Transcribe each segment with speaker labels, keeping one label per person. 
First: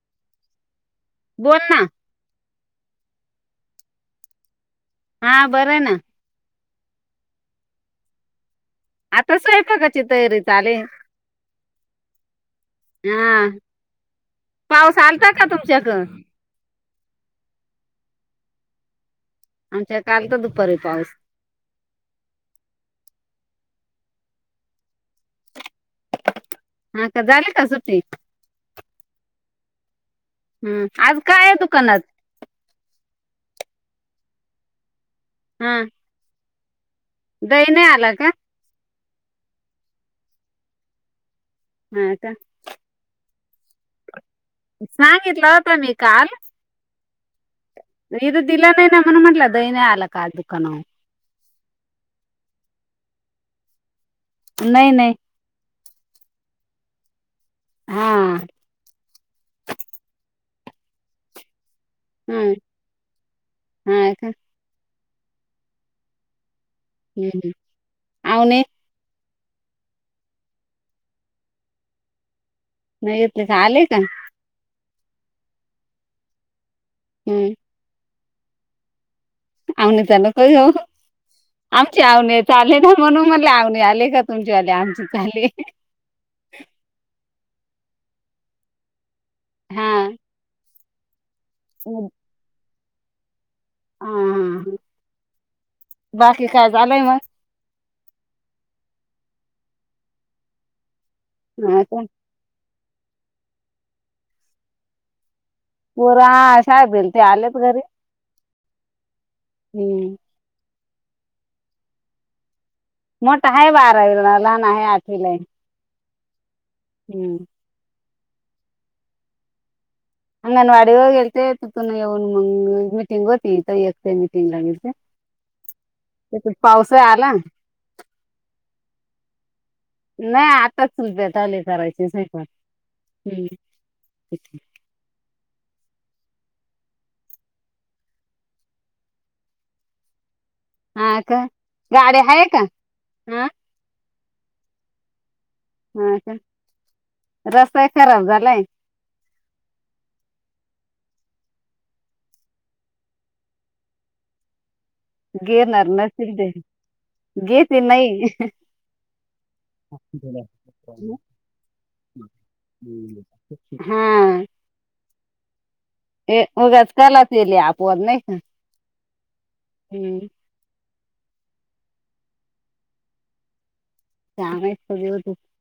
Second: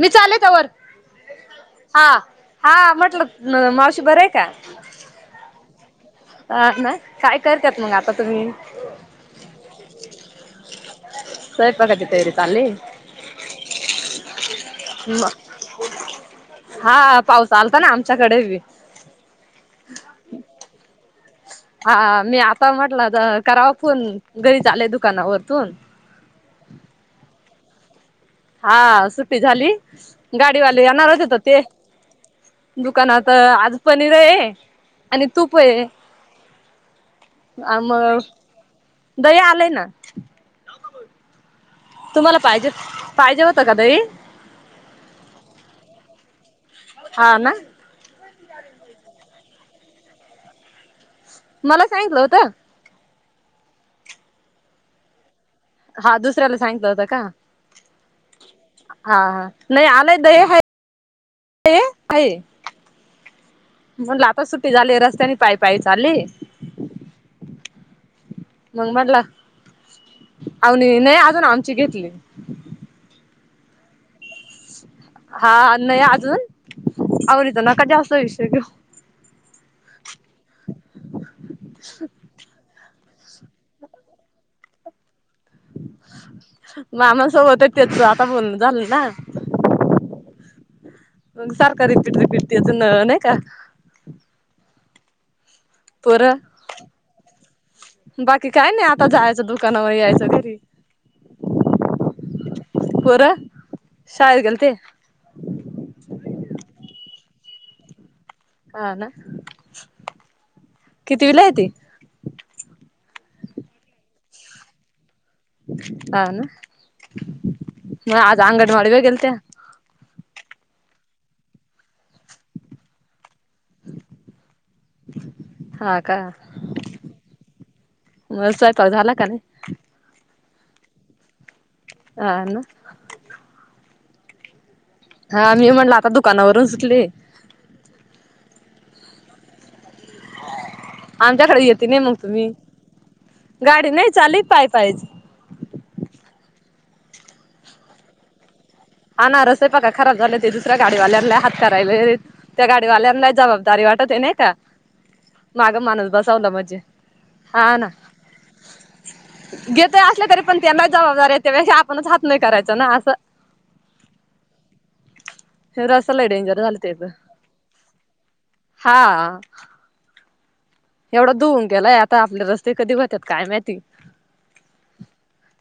Speaker 1: मी चाले त्यावर.
Speaker 2: बोल ना.
Speaker 1: हा हा म्हटलं मावशी बर आहे का.
Speaker 2: हां बरं ना.
Speaker 1: अ ना काय करतात मग आता तुम्ही.
Speaker 2: आताच आहेका कची तयारी चाले.
Speaker 1: स्वयंपाकाची तयारी चालली
Speaker 2: हा पाऊस आलता का तुमच्याक?
Speaker 1: हा पाऊस आल का ना आमच्याकडे बी.
Speaker 2: आमच्या काल तर दुपारी पाऊस.
Speaker 1: हा मी आता म्हटलं करावा फोन घरी आले दुकानावरतून.
Speaker 2: हा का झाले का सु्टी.
Speaker 1: हा सुट्टी झाली गाडीवाले
Speaker 2: हं. आज
Speaker 1: येणारच होेत
Speaker 2: काय आहे
Speaker 1: ते..
Speaker 2: दुकानात
Speaker 1: दुकानात आज पनीर आहे आणि तूप
Speaker 2: हा
Speaker 1: आहे.
Speaker 2: दही
Speaker 1: आ
Speaker 2: नाही
Speaker 1: मग
Speaker 2: आला का
Speaker 1: दया आलाय ना.
Speaker 2: हा का
Speaker 1: तुम्हाला पाहिजे पाहिजे होतं का दई.
Speaker 2: सांगितलं होता मी काल.
Speaker 1: हा ना.
Speaker 2: इथं दिला नाही ना म्हण म्हटलं द नाही आला का दुकान.
Speaker 1: मला सांगलं होत.
Speaker 2: नाही नाही.
Speaker 1: हा दुसऱ्याला सांगलं होता का.
Speaker 2: हा
Speaker 1: हा हा नाही आलाय द ह.
Speaker 2: हा. का
Speaker 1: म्हणला आता सुट्टी झाली रस्त्याने पाय पाय चालले.
Speaker 2: हम् ह आ न.
Speaker 1: मग म्हटला आ नाही अजून आमची घेतली.
Speaker 2: नाही येतले तर आलेय का.
Speaker 1: हा नाही अजून
Speaker 2: हं.
Speaker 1: आवडीच नका जास्त हो शको.
Speaker 2: आ न त्याला कय हो. आमची आवने चाले ना म्हणून मला आवने आले का तुमचे आले आमचे चाले.
Speaker 1: मामासोबत आहे त्याच आता बोल झालं ना.
Speaker 2: हा.
Speaker 1: अ सारखा रिपीट रिपीट तेच नाही का.
Speaker 2: हा बाकी
Speaker 1: पोरं
Speaker 2: काय झालंय मग.
Speaker 1: बाकी काय नाही आता जायचं दुकानावर यायचं घरी.
Speaker 2: हा का.
Speaker 1: पोर शाळेत गेल्ते.
Speaker 2: पोर हा शाळेत गेल्ते आलेत घरी.
Speaker 1: ह ना.
Speaker 2: हम्म.
Speaker 1: कितविला ये ती.
Speaker 2: मोठा आहे बारावीला लहान आहे आठवीला.
Speaker 1: अ ना
Speaker 2: हम्म
Speaker 1: अज अंगड म व्या गेलतय
Speaker 2: अंगनवाडी होेलते तथून येवन मंग मीटिंग होती. एकट मिीटिंग ला गेते
Speaker 1: हा का
Speaker 2: तर पाऊस आला.
Speaker 1: मग स्वयंपाक झाला की नाही.
Speaker 2: नाही आताच सु आले करायचे नाही प
Speaker 1: हा ना
Speaker 2: ह्
Speaker 1: हा मी म्हणला आता दुकानावरून सुटले
Speaker 2: हा का
Speaker 1: आमच्याकडे येती नाही मग
Speaker 2: गाडी आहे
Speaker 1: तुम्ही
Speaker 2: का हा
Speaker 1: गाडी नाही चाली पाय पायच
Speaker 2: हा का रस्ता ही खराब झालाय
Speaker 1: हा ना रस्ते बघा खराब झाले ते दुसऱ्याावाल्याला हात करायला लय त्या गाडीवाल्यांना जबाबदारी वाटत ते नाही का माग
Speaker 2: घेणार
Speaker 1: माणूस
Speaker 2: नसतील ते
Speaker 1: बसावला म्हजे हा
Speaker 2: घेते
Speaker 1: ना
Speaker 2: नाही
Speaker 1: घेत असले तरी पण त्यांना जबाबदारी आहे त्या व आपणच हात नाही करायच ना असं
Speaker 2: हम्म
Speaker 1: हे रस्ता लय
Speaker 2: हे
Speaker 1: डेंजर झालं
Speaker 2: उगाच
Speaker 1: त्याच
Speaker 2: कलाच येले आपण नाही का हम्
Speaker 1: एवढं धुऊन गेलाये आता आपले रस्ते कधी होत्यात काय माहिती
Speaker 2: चमवत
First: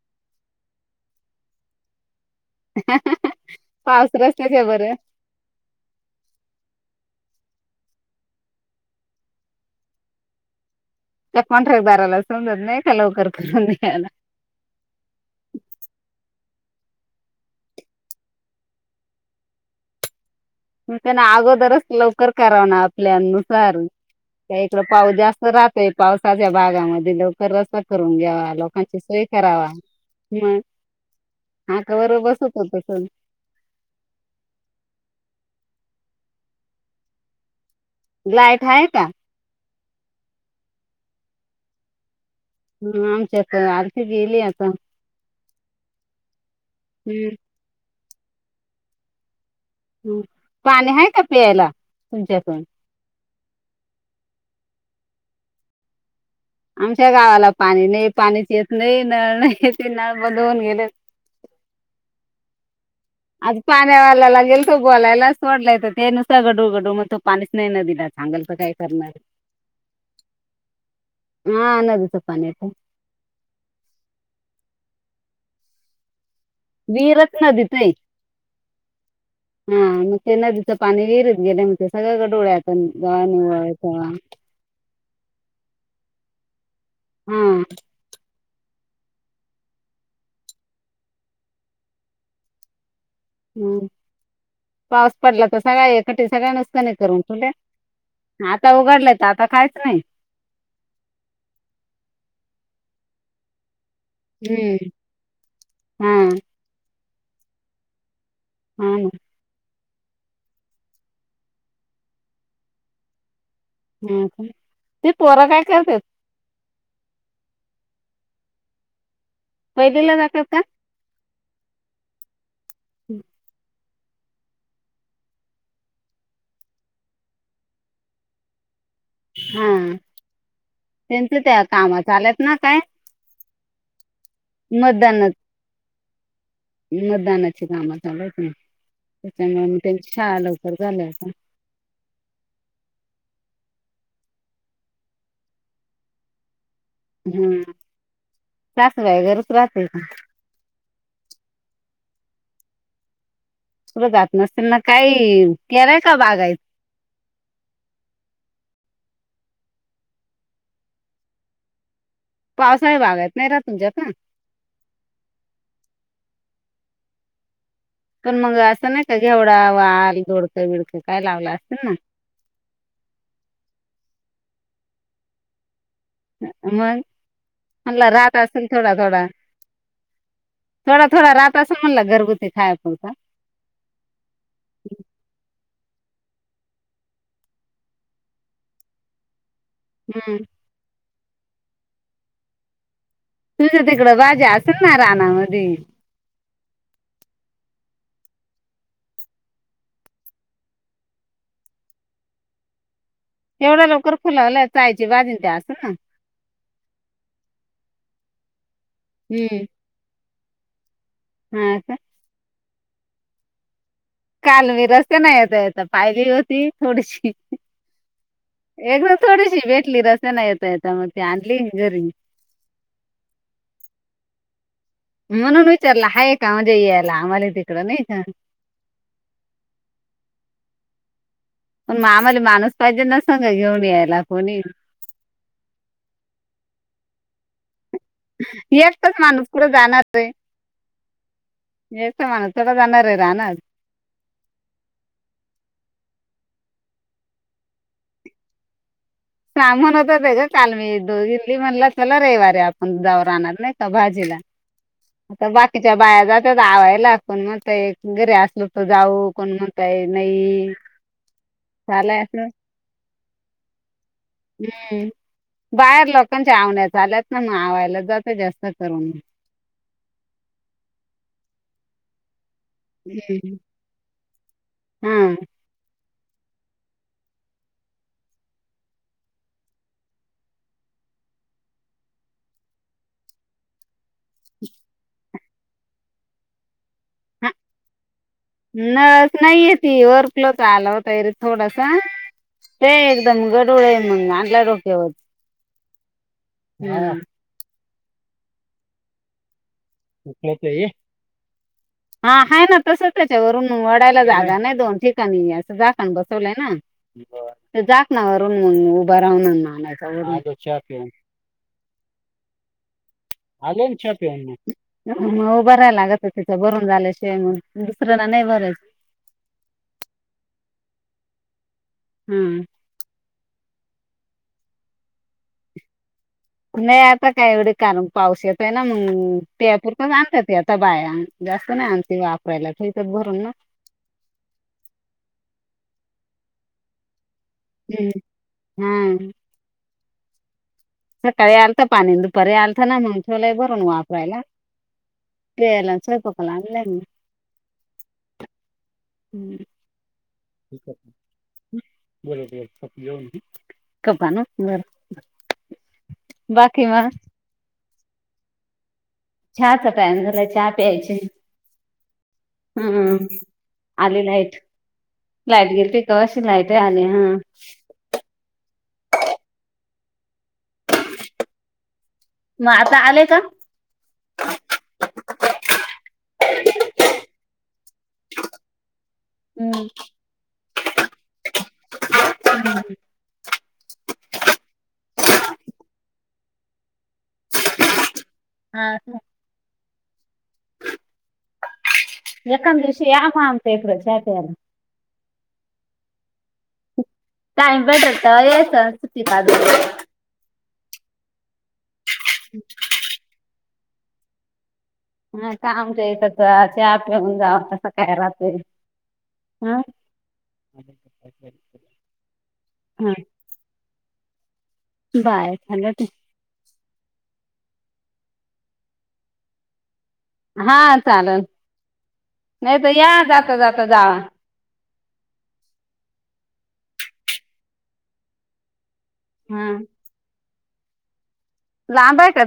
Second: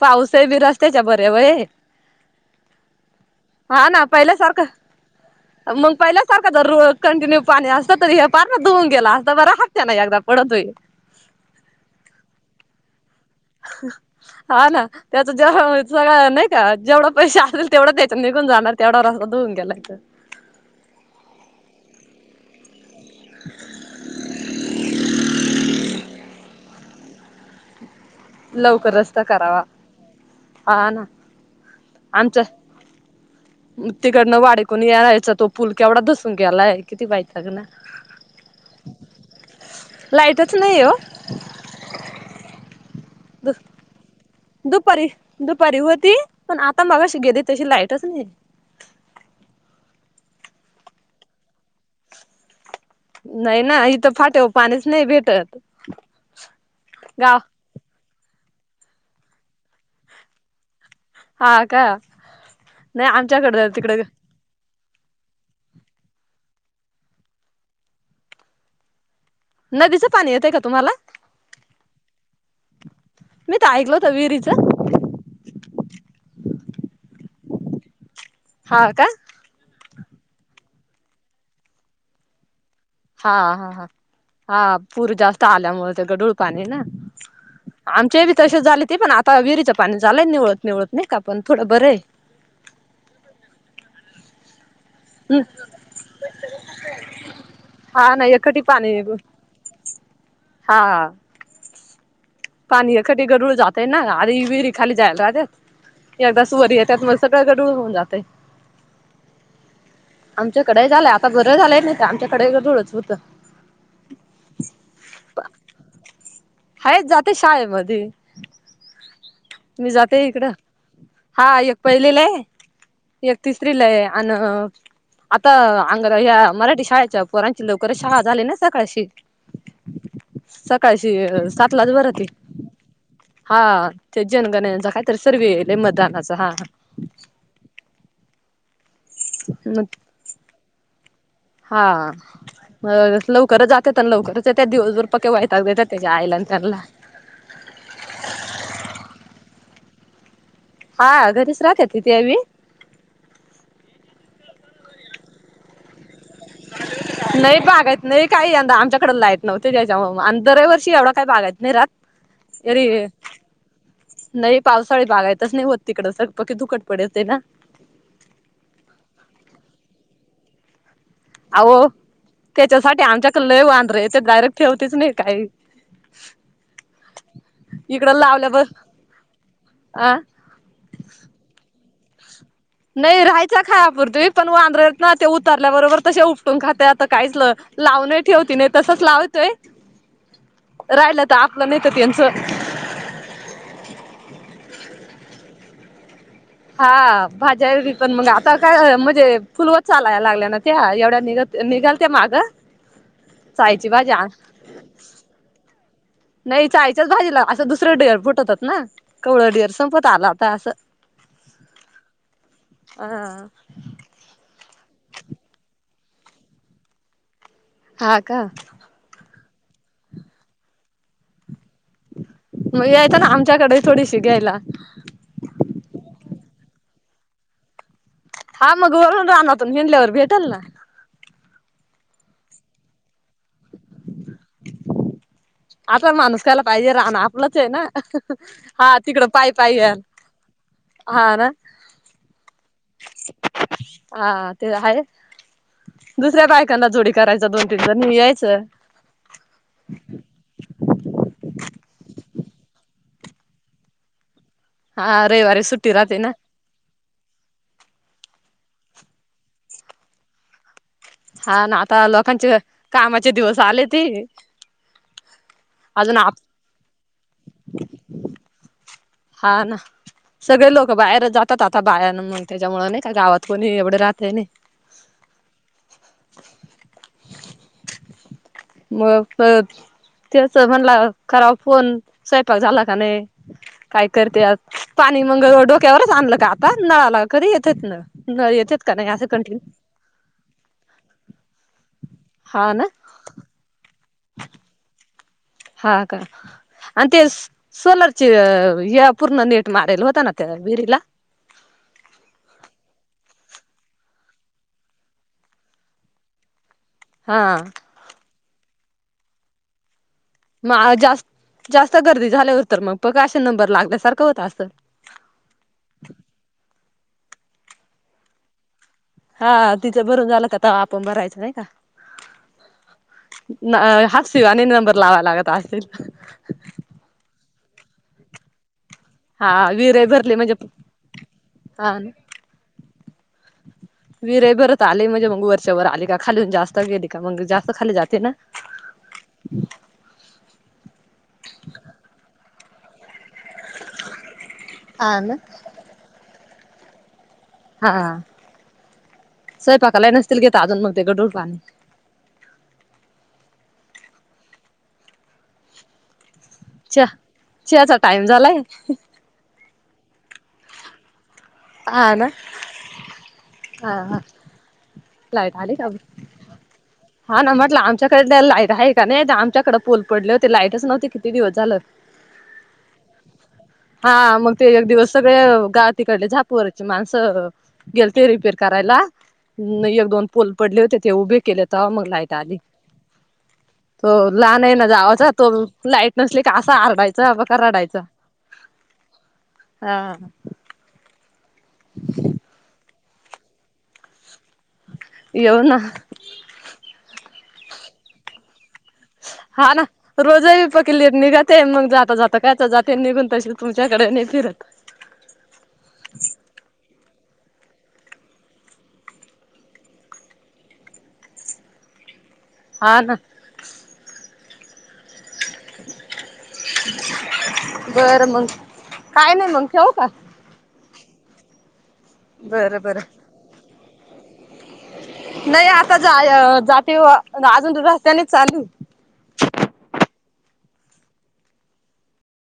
Speaker 1: पाऊस आहे बी रस्त्याच्या बर्या वय हा ना
Speaker 2: पावसाळाच
Speaker 1: पहिल्या
Speaker 2: त्याच्या
Speaker 1: सारखं
Speaker 2: बरं
Speaker 1: मग पहिल्यासारखं जर कंटिन्यू पाणी असत तर हे पार धुऊन गेला असता बर हा त्यान एकदा पडतोय
Speaker 2: त्या कॉन्ट्रॅक्ट दाराला समजत नाही का लवकर करून द्यायला.
Speaker 1: आला त्याच जेव्हा सगळं नाही का जेवढा पैश असेल तेवढं त्याच्या निघून जाणार तेवढा रस्ता धुऊन गेलायचं.
Speaker 2: मग त्यांना अगोदरच लवकर कराव ना आपल्या नुसार का इकड पाऊस जास्त राहतोय पावसाच्या भागामध्ये लवकर रस्ता करून घ्यावा
Speaker 1: लवकर
Speaker 2: लोकांची
Speaker 1: रस्ता
Speaker 2: सोय करावा मग
Speaker 1: हा ना
Speaker 2: कव्हर
Speaker 1: आमच्या
Speaker 2: बसतो तस
Speaker 1: तिकडनं वाडेकुनी यायचा तो पूल के एवढा दसून गेलाये किती वैताग ना
Speaker 2: ग्लाईट आहे का
Speaker 1: लाईटच नाही ये ओ
Speaker 2: ह
Speaker 1: द
Speaker 2: आमच्यात आलती गेली आता
Speaker 1: दुपारी दुपारी होती पण आता मगशी
Speaker 2: हम्म
Speaker 1: गेली तशी लाईट तसा नाही
Speaker 2: पाणी आहे का पियायला तुमच्यातून
Speaker 1: नाही ना इथं फाटे पाणीच नाही भेटत
Speaker 2: आमच्या
Speaker 1: गाव
Speaker 2: गावाला पाणी नाही पाणीच येत नाही नळ नाही ते नळ बंद होऊन गेले
Speaker 1: हा का? नाही
Speaker 2: आज
Speaker 1: आमच्याकडे तिकडे
Speaker 2: पाण्यावालालागेल. गोलायलाच वाडलाय तर ते नुस गडू गडू मग तो पाणीच नाही न दिला चांगल तर काय करणार [inaudible]
Speaker 1: नदीचं पाणी येत ये का तुम्हाला.
Speaker 2: हा नदी चा पाणी येताहेत
Speaker 1: मी तर ऐकल होत विहिरीचं.
Speaker 2: वीरच नदीत हे.
Speaker 1: हा का?
Speaker 2: हा मग ते नदीचं पाणी विहिरत गेले मग ते सगळ्या डोळ्यात गवा
Speaker 1: हा
Speaker 2: निवळ
Speaker 1: हा हा
Speaker 2: तेव्हा
Speaker 1: हा पूर जास्त आल्यामुळे ते गडूळ पाणी ना
Speaker 2: हा
Speaker 1: आमचे बी तसे झाले ते पण आ विहिरीचं पाणी झालंय निवळत निवळत नाही का पण थोडं बरं आहे
Speaker 2: हम् पाऊस पडला तर
Speaker 1: हम्म
Speaker 2: सगळ एकट सगळ्या नसताना करून तोट्या.
Speaker 1: ना
Speaker 2: हा
Speaker 1: एकखटी
Speaker 2: आता उघडलाय तर आता कायच नाही.
Speaker 1: हा हा पाणी एखटी गडूळ जातय ना आधी विहिरी
Speaker 2: हम्म.
Speaker 1: खाली जायला
Speaker 2: हा
Speaker 1: राहते एकदा सुवरी येतात मस्. सगळं गडूळ होऊन जाते
Speaker 2: हा
Speaker 1: आमच्याकडे झालंय आता घर झालंय नाही आमच्याकडे जवडंच होतं
Speaker 2: अ ते त्रा काय करते
Speaker 1: आहेच जाते शाळेमध्येध मी
Speaker 2: पहिलीला
Speaker 1: जाते
Speaker 2: जातात
Speaker 1: इकडं
Speaker 2: का
Speaker 1: हा एक पहिलेला आहे एक तिसरी लय आणि आता अंग ह्या मराठी शाळेच्या पोरांची लवकरच शाळा झाली ना सकाळशी
Speaker 2: हा
Speaker 1: सकाळशी
Speaker 2: त्यांच त्या
Speaker 1: सातलाच
Speaker 2: कामा
Speaker 1: भरती
Speaker 2: चाल्यात ना काय
Speaker 1: हा ते जनगणचा कायतरी
Speaker 2: मतदानात
Speaker 1: सर्व येलेय मैदानाचा हा ह
Speaker 2: मतदानाची काम झालत ना त्याच्यामुळे
Speaker 1: मग
Speaker 2: त्यांची शाळा लवकर झाल्या होता
Speaker 1: हा अ लवकरच जाते तर लवकरच येत दिवसभर पक्क वयता देतात त्याच्या आईला त्यांना
Speaker 2: हम्म तास व आहे घरच राहते का
Speaker 1: हा घरीच राहत तिथी आम्ही
Speaker 2: जात नस ना काही तरय का बागा
Speaker 1: हम् नाही बागायत नाही काही यंदा आमच्याकडें लायत नव्हते त्याच्या दर्या वर्षी एवढं काय बागायत नाही राात ह
Speaker 2: पावसाळी भागायत नाही रा तुमच्यात
Speaker 1: नाही पावसाळी बागायच नाही होत तिकडं सग पक्की दुकट पडेच ना
Speaker 2: पण मग असं नाही का घ एवढा वाल गोडकं बडकं काय लावलं असेल
Speaker 1: अहो
Speaker 2: ना
Speaker 1: त्याच्यासाठी आमच्याकडे लय वांद्रे आहे ते डायरेक्ट ठेवतीच नाही काही
Speaker 2: मग म्हणला
Speaker 1: इकडं
Speaker 2: राहात
Speaker 1: लावल्यावर
Speaker 2: असेल थोडा थोडा
Speaker 1: अ
Speaker 2: थोडा थोडा राता समनला घरगुती खा
Speaker 1: नाही राहायच खायापूर्वी पण वांद्रेत ना ते उतारल्याबरोबर तसे उपटून खाते आता काहीच ल लावून ठेवती नाही तसंच लावतोय
Speaker 2: हम्म
Speaker 1: राहिलं तर आपलं नाहीत त्यांचं
Speaker 2: तुझ्या तिकडं वाज्या असेल ना रानामध्येध
Speaker 1: हा भाज्यारी पण मग आता काय म्हणजे फुलवत चालायला लागल्या ना त्या एवढ्या निघत निघाल त्या मागं
Speaker 2: एवढा लवकर फुलावला चायची बाजिं त्या्या असं ना
Speaker 1: नाही चाळीच्याच भाजी ला असं दुसरं डेअर फुटत होात ना कवळं
Speaker 2: हम्म
Speaker 1: ढिअर संपत आला होता असं
Speaker 2: हा का
Speaker 1: ह
Speaker 2: काल मी रस्ते नाही येत येत पाहिली होती थोडीशी
Speaker 1: हा का
Speaker 2: एकदा थोडीशी भेटली रस्त्यानं येता येता मग ती आणली मी घरी
Speaker 1: मग यायचा ना आमच्याकडे थोडीशी घ्यायला
Speaker 2: म्हणून विचारला हायेका म्हणजे यायला आम्हाला तिकडं नाही का
Speaker 1: हा मग वरून रानातून हेंडल्यावर भेटेल ना
Speaker 2: पण आम्हाला माणूस पाहिजे न सग घेऊन यायला कोणी
Speaker 1: आता माणूस कायला पाहिजे रान आपलंच ये ना हा
Speaker 2: एकटाच
Speaker 1: तिकडं
Speaker 2: माणूस
Speaker 1: पायी
Speaker 2: कुट
Speaker 1: पायी याल
Speaker 2: जाणार आहे
Speaker 1: हा ना
Speaker 2: हेच माण थोडा जाणार आहे राहणार
Speaker 1: हा ते आहे दुसऱ्या बायकांना जोडी करायच दोन तीन जण यायचं
Speaker 2: सामान होत ते ग काल मी दोघ इली म्हणला चला रविवारी आपण जावरहणार नाही का भाजीला
Speaker 1: हा
Speaker 2: आता
Speaker 1: रविवारी सुट्टी
Speaker 2: बाकीच्या
Speaker 1: राहते
Speaker 2: बाया
Speaker 1: ना.
Speaker 2: जात आवायला कोण म्हणतय घरी असल तर जाऊ कोण म्हणतय नाही
Speaker 1: हा ना आता
Speaker 2: चालाय असं
Speaker 1: लोकांचे कामाचे दिवस आले ते
Speaker 2: हम्म बाहेर
Speaker 1: अजून आप
Speaker 2: लोकांच्या आवण्या आल्यात ना मग आवायला जातं जास्त करून
Speaker 1: हा ना सगळे लोक बाहेर जातात आता बाहेर मुळे त्याच्यामुळे नाही का गावात
Speaker 2: हम्म
Speaker 1: कोणी एवढ राहतय नाही [unintelligible] [inaudible]
Speaker 2: हा
Speaker 1: मग त्याच म्हणला कराव फोन स्वयंपाक झाला का नाही काय करत्यात पाणी मग डोक्यावरनच आणलं का आता नळाला कधी येत तिथन
Speaker 2: न नाहीय ती वर्कल तर आला होताय रे थोडासा
Speaker 1: हा ना
Speaker 2: ते एकदम गढूळ ये मग आणला डोक्यावर
Speaker 1: हा का आणि
Speaker 2: हम्म.
Speaker 1: ते सोलरचे या पूर्ण नेट मारेल हो
Speaker 2: कुट होत ये
Speaker 1: [unintelligible]
Speaker 2: हा हा ना तस त्याच्यावरून वडायला जागा नाही दोन ठिकाणी असं झाकण बसवलंय ना.
Speaker 1: हा
Speaker 2: ते झाकणावरून उभं राहून आणायचा वरून
Speaker 1: मग जास् जास्त गर्दी झाल्यावर तर मग बघ असं नंबर लागल्यासारखं होता असंल
Speaker 2: मग उभ राहायला लागत तिथं भरून झाल्याशिवाय मग दुसऱ्याला नाही भरायचं.
Speaker 1: हा तिचं भरून झाला का तर आपण भरायचं नाही का
Speaker 2: हम्म
Speaker 1: नंबर लावायला लागत असतील
Speaker 2: नाय आता काय एवढ काण पाऊस येत आहे ना मग
Speaker 1: हा
Speaker 2: त्या
Speaker 1: विहिरही
Speaker 2: पूरतच
Speaker 1: भरली
Speaker 2: आणतात
Speaker 1: म्हणजे
Speaker 2: आता बाया जास्त
Speaker 1: हा
Speaker 2: नाही आनती ठेत भरून ना
Speaker 1: विरय भरत आले म्हणजे मग वरच्यावर आले का खालीलून जास्त गेली का मग जास्त खाली जात
Speaker 2: हम्म.
Speaker 1: ना
Speaker 2: हा सकाळी आलत पाणी दुपारी आलता ना मग ठेवलय भरून वापरायला.
Speaker 1: हा ना
Speaker 2: प्याला न स्वयंपाकला आणले मी
Speaker 1: हा स्वयंपाकाला नसत.
Speaker 2: [unintelligible] बरोबर येऊन कप आणू बर बाकी
Speaker 1: चां
Speaker 2: मग
Speaker 1: चहाचा टाइम झालाय
Speaker 2: चहाचा टाईम झाला चहा प्यायचे
Speaker 1: हा ना
Speaker 2: हम्म
Speaker 1: हा
Speaker 2: आलेला आहेत लाईट
Speaker 1: आली का
Speaker 2: गेलीती कवाशी लाईट आली हा
Speaker 1: तुमच्याकडे लाईट आहे का नाही आमच्याकडे पोल पडले होते लाईटच नव्हती किती दिवस झालं.
Speaker 2: मग आता आलेय का
Speaker 1: हा मग ते एक दिवस सगळे गाव तिकडले झा पुरचे माणसं गेल ते रिपेर करायला एक दोन पोल पडले होते ते उभे केलं तर मग लाह आली तो लहान आहे ना जावाचा तो लाईट नसली कासा आरडायचा ब का रडायचं
Speaker 2: हा
Speaker 1: हा ह
Speaker 2: यकांद विषय या का अत इपड चाते्याला
Speaker 1: येऊ ना
Speaker 2: टाइम भेटल तेव्हा यायचे सुट्टी काढून
Speaker 1: हा ना रोजही पकली निघते मग जाता जाता कायाच जाते निघून तशी तुमच्याकडे नाही फिरत
Speaker 2: हा का आमच्या येत चहा पिऊन जाव तसं काय राहतोय. आ
Speaker 1: हा ना
Speaker 2: बाय झालं ते
Speaker 1: बरं मग काय नाही मंग ठेऊ का?
Speaker 2: हा चालेल नाही
Speaker 1: बरं
Speaker 2: तर या
Speaker 1: बरं
Speaker 2: जात जात जा.
Speaker 1: नाही आता जा जाती अजून रस्त्यानेच चालू
Speaker 2: हा लांब आहे काद